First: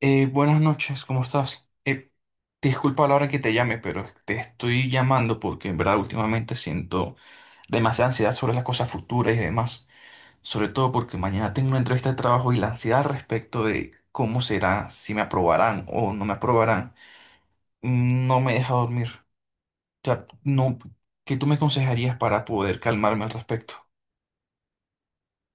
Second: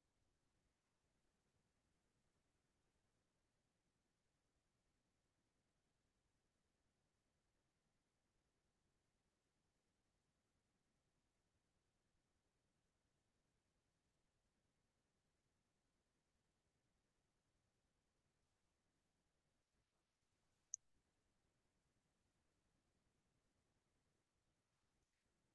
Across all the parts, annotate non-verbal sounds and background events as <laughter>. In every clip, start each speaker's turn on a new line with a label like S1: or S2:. S1: Buenas noches, ¿cómo estás? Disculpa la hora que te llame, pero te estoy llamando porque en verdad últimamente siento demasiada ansiedad sobre las cosas futuras y demás. Sobre todo porque mañana tengo una entrevista de trabajo y la ansiedad respecto de cómo será, si me aprobarán o no me aprobarán, no me deja dormir. O sea, no, ¿qué tú me aconsejarías para poder calmarme al respecto?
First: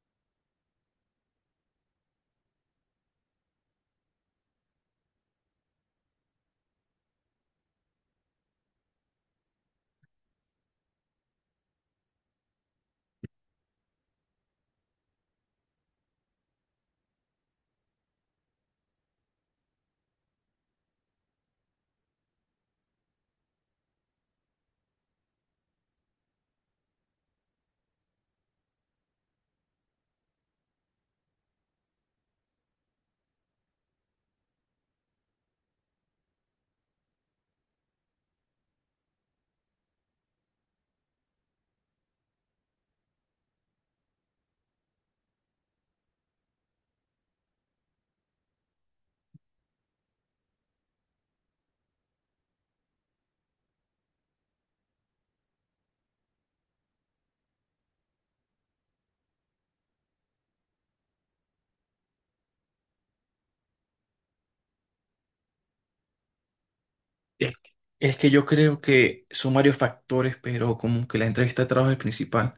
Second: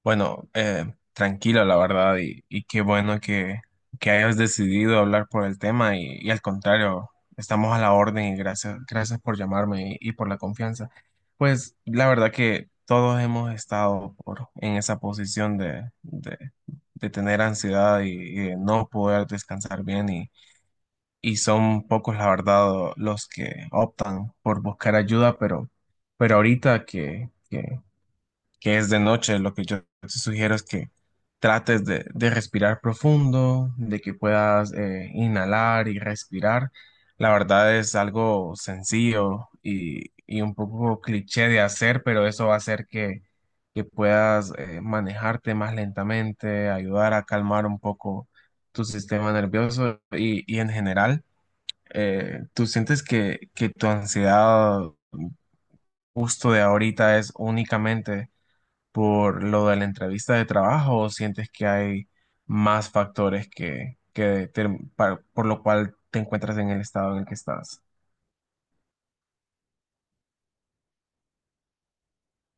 S2: Bueno, tranquilo, la verdad, y qué bueno que hayas decidido hablar por el tema y al contrario, estamos a la orden y gracias, gracias por llamarme y por la confianza. Pues la verdad que todos hemos estado en esa posición de tener ansiedad y de no poder descansar bien y son pocos, la verdad, los que optan por buscar ayuda, pero ahorita que es de noche, lo que yo te sugiero es que trates de respirar profundo, de que puedas inhalar y respirar. La verdad es algo sencillo y un poco cliché de hacer, pero eso va a hacer que puedas manejarte más lentamente, ayudar a calmar un poco tu sistema nervioso y en general, ¿tú sientes que tu ansiedad justo de ahorita es únicamente por lo de la entrevista de trabajo o sientes que hay más factores que por lo cual te encuentras en el estado en el que
S1: Es
S2: estás?
S1: es que yo creo que son varios factores, pero como que la entrevista de trabajo es el principal.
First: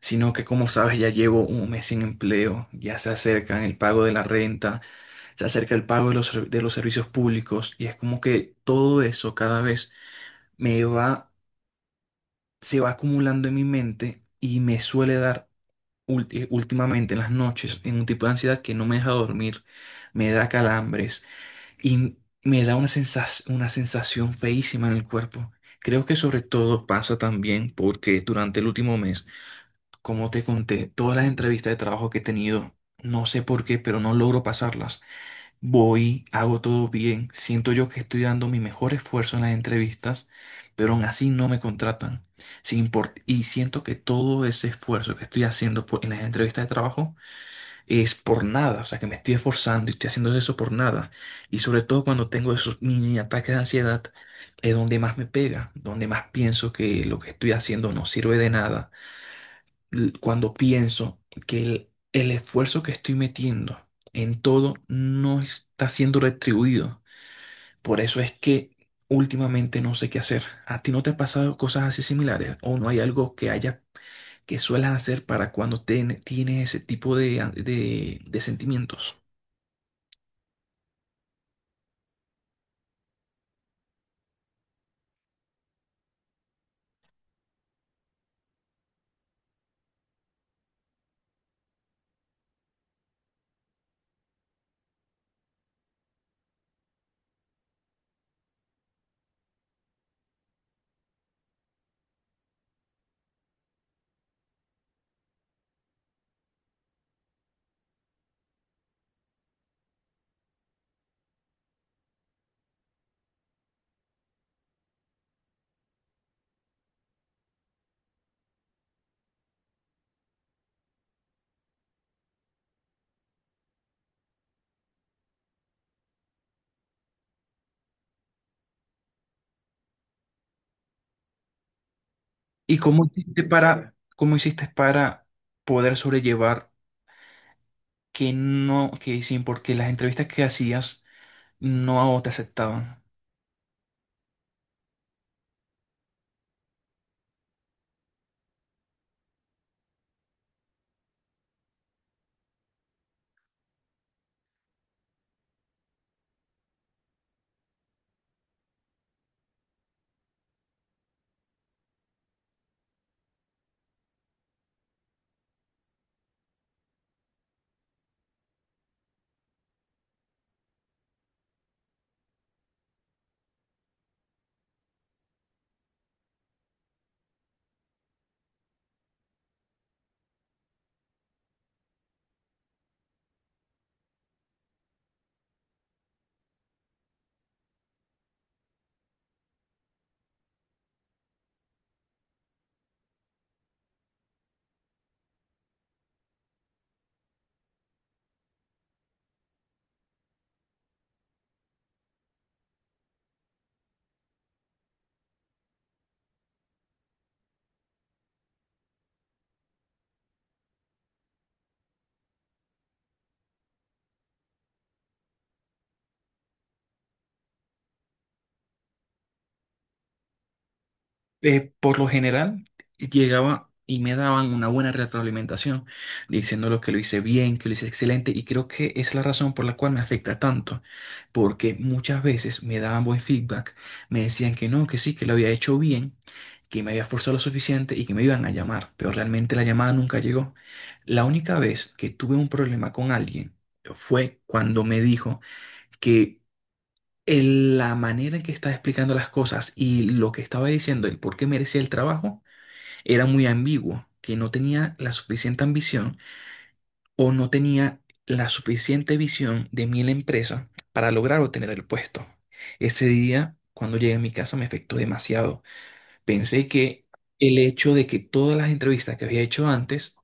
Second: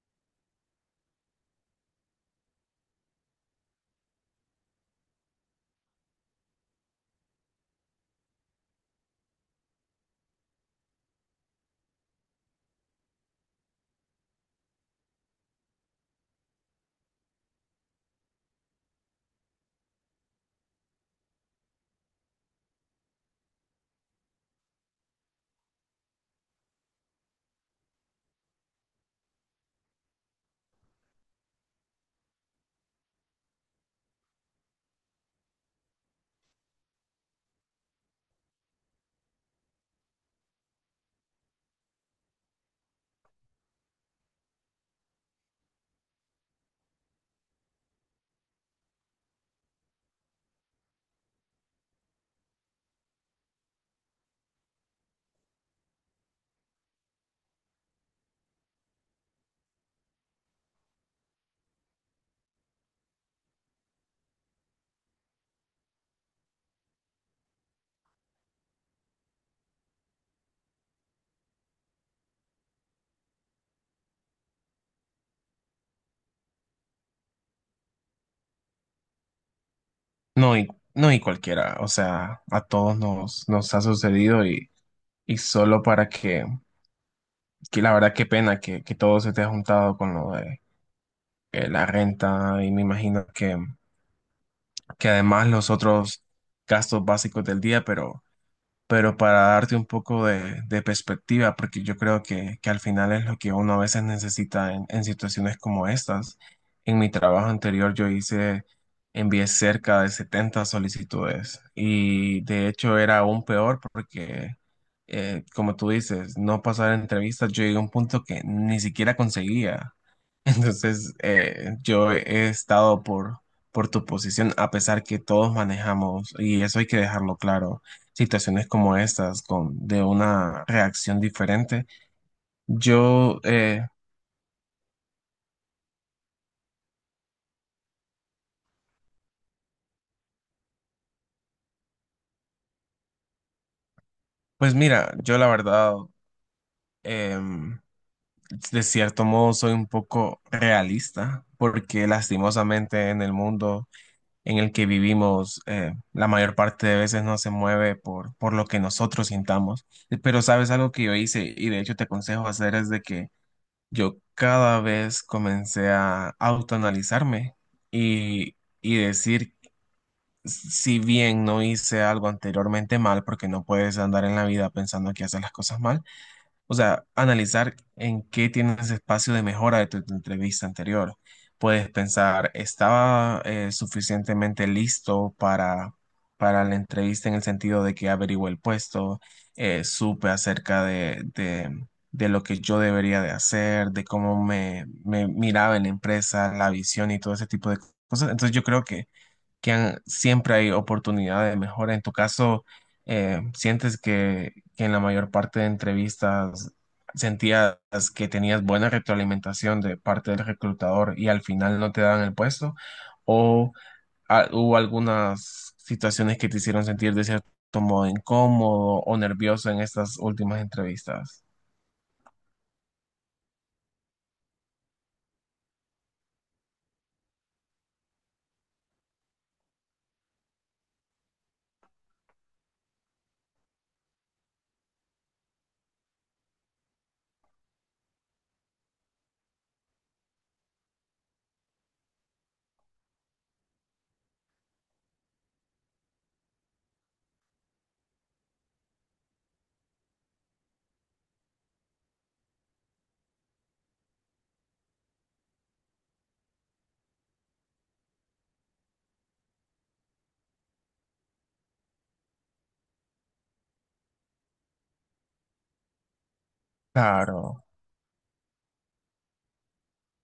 S1: Sino que como sabes ya llevo un mes sin empleo, ya se acercan el pago de la renta, se acerca el pago de los, de los servicios públicos y es como que todo eso cada vez me va, se va acumulando en mi mente y me suele dar últimamente en las noches en un tipo de ansiedad que no me deja dormir, me da calambres y me da una una sensación feísima en el cuerpo. Creo que sobre todo pasa también porque durante el último mes, como te conté, todas las entrevistas de trabajo que he tenido, no sé por qué, pero no logro pasarlas. Voy, hago todo bien, siento yo que estoy dando mi mejor esfuerzo en las entrevistas, pero aún así no me contratan. Sin import- y siento que todo ese esfuerzo que estoy haciendo en las entrevistas de trabajo es por nada, o sea, que me estoy esforzando y estoy haciendo eso por nada. Y sobre todo cuando tengo esos mini ataques de ansiedad, es donde más me pega, donde más pienso que lo que estoy haciendo no sirve de nada, cuando pienso que el esfuerzo que estoy metiendo en todo no está siendo retribuido. Por eso es que últimamente no sé qué hacer. ¿A ti no te ha pasado cosas así similares? ¿O no hay algo que haya que suelas hacer para cuando tienes ese tipo de, de sentimientos?
S2: No, y, no, y cualquiera, o sea, a todos nos ha sucedido y solo para que la verdad qué pena que todo se te ha juntado con lo de la renta y me imagino que además los otros gastos básicos del día, pero para darte un poco de perspectiva, porque yo creo que al final es lo que uno a veces necesita en situaciones como estas. En mi trabajo anterior yo envié cerca de 70 solicitudes y de hecho era aún peor porque, como tú dices, no pasar entrevistas, yo llegué a un punto que ni siquiera conseguía. Entonces, yo he estado por tu posición, a pesar que todos manejamos, y eso hay que dejarlo claro, situaciones como estas, de una reacción diferente.
S1: ¿Y
S2: Yo, eh,
S1: cómo hiciste para poder sobrellevar que no, que sin porque las entrevistas que hacías no te aceptaban?
S2: pues mira, yo la verdad, em, de cierto modo soy un poco realista, porque lastimosamente en el mundo en el que vivimos la mayor parte de veces no se mueve por lo que nosotros sintamos. Pero sabes algo que yo hice y de hecho te aconsejo hacer es de que yo cada vez comencé a autoanalizarme y, y decir, si bien no hice algo anteriormente mal, porque no puedes andar en la vida pensando que haces las cosas mal, o sea, analizar en qué tienes espacio de mejora de tu entrevista anterior. Puedes pensar, ¿estaba suficientemente listo para la entrevista en el sentido de que averigué el puesto, supe acerca de lo que yo debería de hacer, de cómo me miraba en la empresa, la visión y todo ese tipo de cosas? Entonces yo creo que siempre hay oportunidad de mejora. En tu caso, ¿sientes que en la mayor parte de entrevistas sentías que tenías buena retroalimentación de parte del reclutador y al final no te daban el puesto? ¿O hubo algunas situaciones que te hicieron sentir de cierto modo incómodo o nervioso en estas últimas entrevistas?
S1: Eh, por lo general llegaba y me daban una buena retroalimentación, diciéndolo que lo hice bien, que lo hice excelente, y creo que es la razón por la cual me afecta tanto, porque muchas veces me daban buen feedback, me decían que no, que sí, que lo había hecho bien, que me había esforzado lo suficiente y que me iban a llamar, pero realmente la llamada nunca llegó. La única vez que tuve un problema con alguien fue cuando me dijo que la manera en que estaba explicando las cosas y lo que estaba diciendo, el por qué merecía el trabajo, era muy ambiguo, que no tenía la suficiente ambición o no tenía la suficiente visión de mí en la empresa para lograr obtener el puesto. Ese día, cuando llegué a mi casa, me afectó demasiado. Pensé que el
S2: Claro.
S1: hecho de que todas las entrevistas que había hecho antes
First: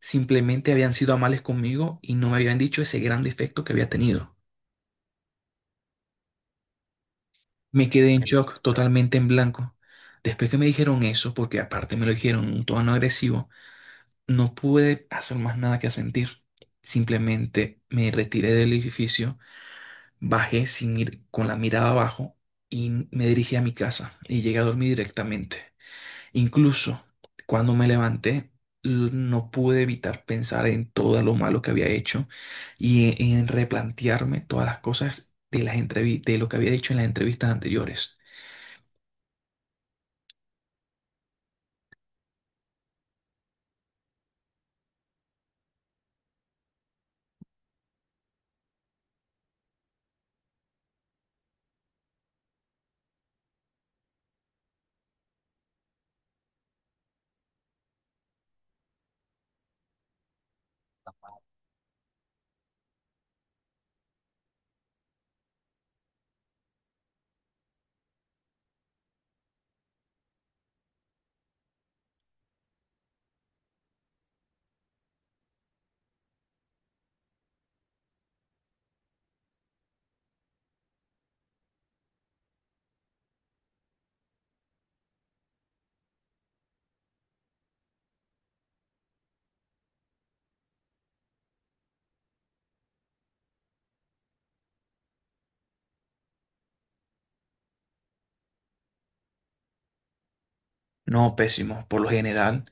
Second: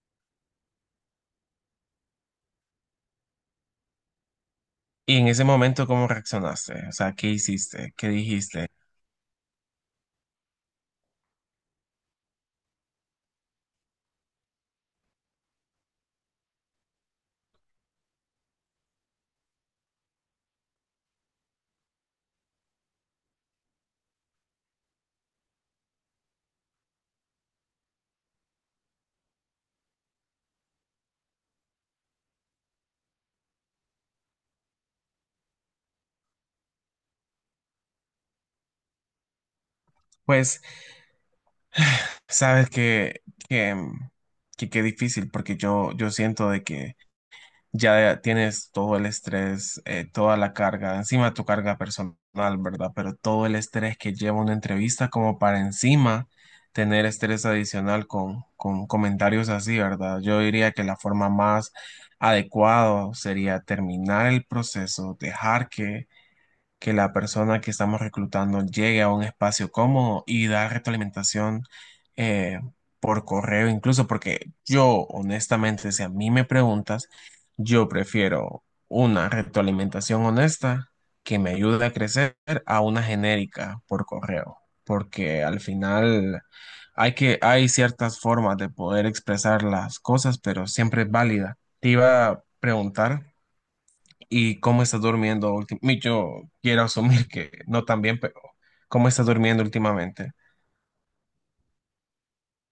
S1: simplemente habían sido amables conmigo y no me habían dicho ese gran defecto que había tenido.
S2: Y en ese momento, ¿cómo reaccionaste? O sea, ¿qué
S1: Me
S2: hiciste? ¿Qué
S1: quedé en shock,
S2: dijiste?
S1: totalmente en blanco. Después que me dijeron eso, porque aparte me lo dijeron en un tono agresivo, no pude hacer más nada que sentir. Simplemente me retiré del edificio, bajé sin ir con la mirada abajo y me dirigí a mi casa y llegué a dormir directamente. Incluso cuando me levanté, no pude evitar pensar en todo lo malo que había hecho y en replantearme todas las cosas de lo que había dicho en las entrevistas anteriores.
S2: Pues sabes que, que qué difícil, porque yo siento de que ya tienes todo el estrés, toda la carga, encima tu carga personal, ¿verdad? Pero todo el estrés que lleva una entrevista como para encima tener estrés adicional con comentarios así, ¿verdad? Yo diría que la forma más adecuada sería terminar el proceso, dejar que la persona que estamos reclutando llegue a un espacio cómodo y dar retroalimentación eh, por correo incluso, porque yo honestamente, si a mí me preguntas, yo prefiero una retroalimentación honesta que me ayude a crecer a una genérica por correo, porque al final hay que, hay ciertas formas de poder expresar las cosas, pero siempre es válida. Te iba a preguntar. ¿Y cómo estás durmiendo últimamente? Yo quiero asumir que no tan bien, pero ¿cómo estás durmiendo últimamente?
S1: No, pésimo. Por lo general,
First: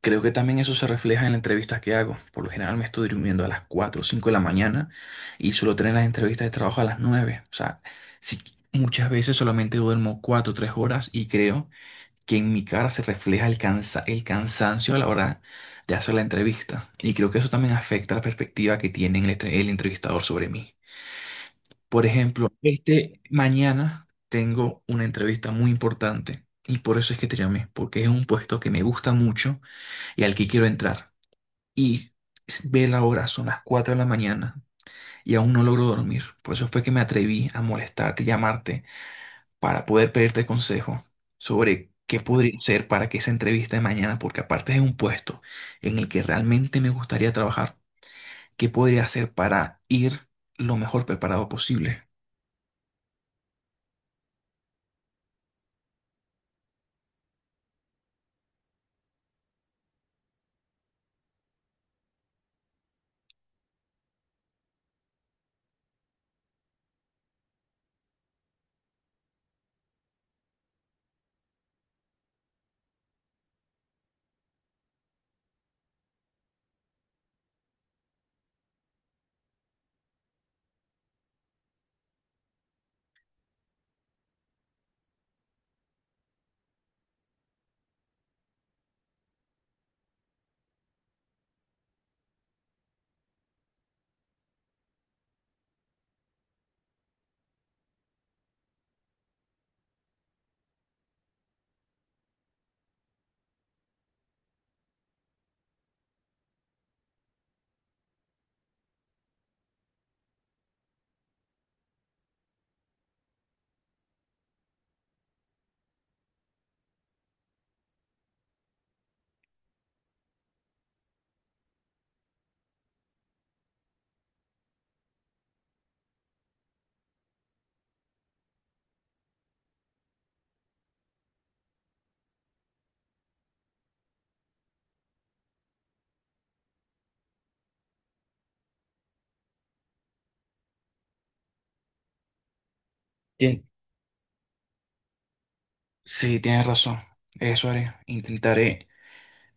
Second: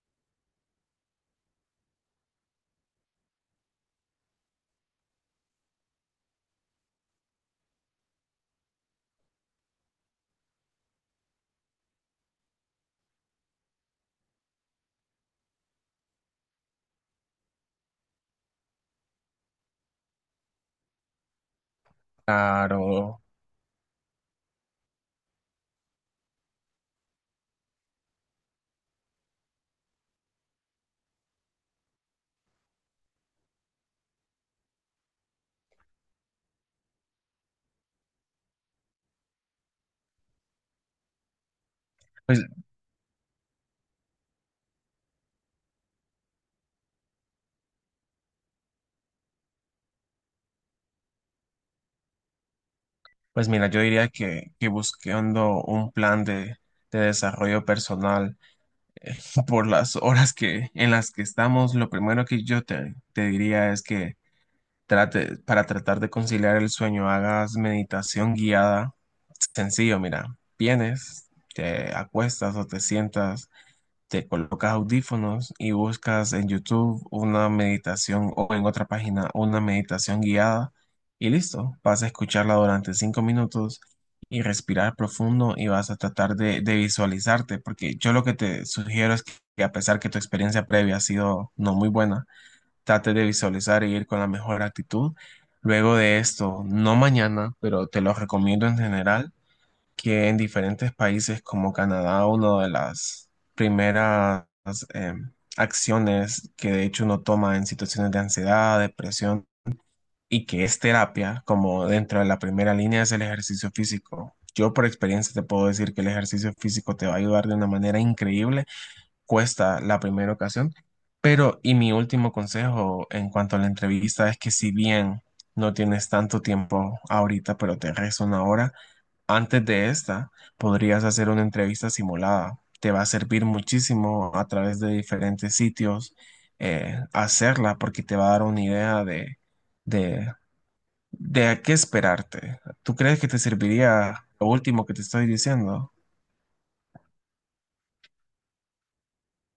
S1: creo que también eso se refleja en las entrevistas que hago. Por lo general me estoy durmiendo a las 4 o 5 de la mañana y suelo tener las entrevistas de trabajo a las 9. O sea, sí, muchas veces solamente duermo 4, o 3 horas y creo que en mi cara se refleja el el cansancio a la hora de hacer la entrevista. Y creo que eso también afecta la perspectiva que tiene el entrevistador sobre mí. Por ejemplo,
S2: Claro.
S1: mañana tengo una entrevista muy importante y por eso es que te llamé, porque es un puesto que me gusta mucho y al que quiero entrar. Y ve la hora, son las 4 de la mañana y aún no logro dormir. Por eso fue que me atreví a molestarte, llamarte, para poder pedirte consejo sobre qué
S2: pues,
S1: podría hacer para que esa entrevista de mañana, porque aparte es un puesto en el que realmente me gustaría trabajar, qué podría hacer para ir lo mejor preparado posible.
S2: pues mira, yo diría que buscando un plan de desarrollo personal <laughs> por las horas en las que estamos, lo primero que yo te diría es que para tratar de conciliar el sueño, hagas meditación guiada. Sencillo, mira, vienes, te acuestas o te sientas, te colocas audífonos y buscas en YouTube una meditación o en otra página una meditación guiada y listo, vas a escucharla durante 5 minutos y respirar profundo y vas a tratar de visualizarte, porque yo lo que te sugiero es que a pesar que tu experiencia previa ha sido no muy buena, trate de visualizar e ir con la mejor actitud. Luego de esto, no mañana, pero te lo recomiendo en general que en diferentes países como Canadá, una de las primeras eh, acciones que de hecho uno toma en situaciones de ansiedad, depresión y que es terapia, como dentro de la primera línea es el ejercicio físico. Yo por experiencia te puedo decir que el ejercicio físico te va a ayudar de una manera increíble, cuesta la primera ocasión, pero y mi último consejo en cuanto a la entrevista es que si bien no tienes tanto tiempo ahorita, pero te resta una hora, antes de esta, podrías hacer una entrevista simulada. Te va a servir muchísimo a través de diferentes sitios hacerla porque te va a dar una idea de, de a qué esperarte. ¿Tú crees que te serviría lo último que te estoy diciendo?
S1: Sí, tienes razón. Eso haré. Intentaré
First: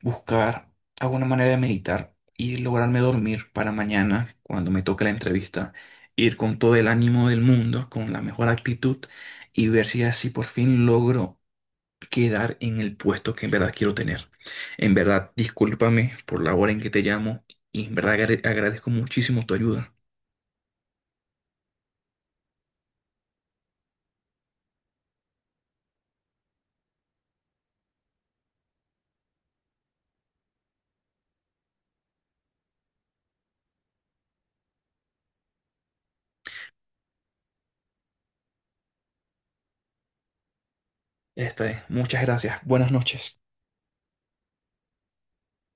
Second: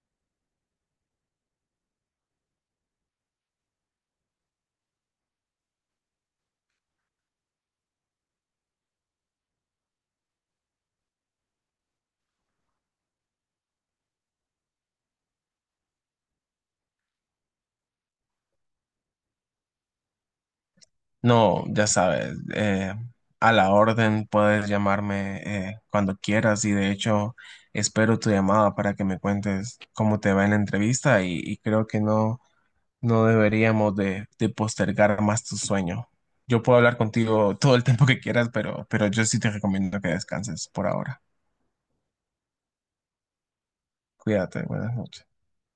S1: buscar alguna manera de meditar y lograrme dormir para mañana, cuando me toque la entrevista, ir con todo el ánimo del mundo, con la mejor actitud y ver si así por fin logro quedar en el puesto que en verdad quiero tener. En verdad, discúlpame por la hora en que te llamo y en verdad agradezco muchísimo tu ayuda.
S2: No, ya sabes, a la orden puedes llamarme cuando quieras y de hecho espero tu llamada para que me cuentes cómo te va en la entrevista y creo que no. No deberíamos de postergar más tu sueño. Yo puedo hablar contigo todo el tiempo que quieras, pero yo sí te recomiendo que descanses por ahora.
S1: Esta es. Muchas gracias. Buenas noches.
S2: Cuídate, buenas noches.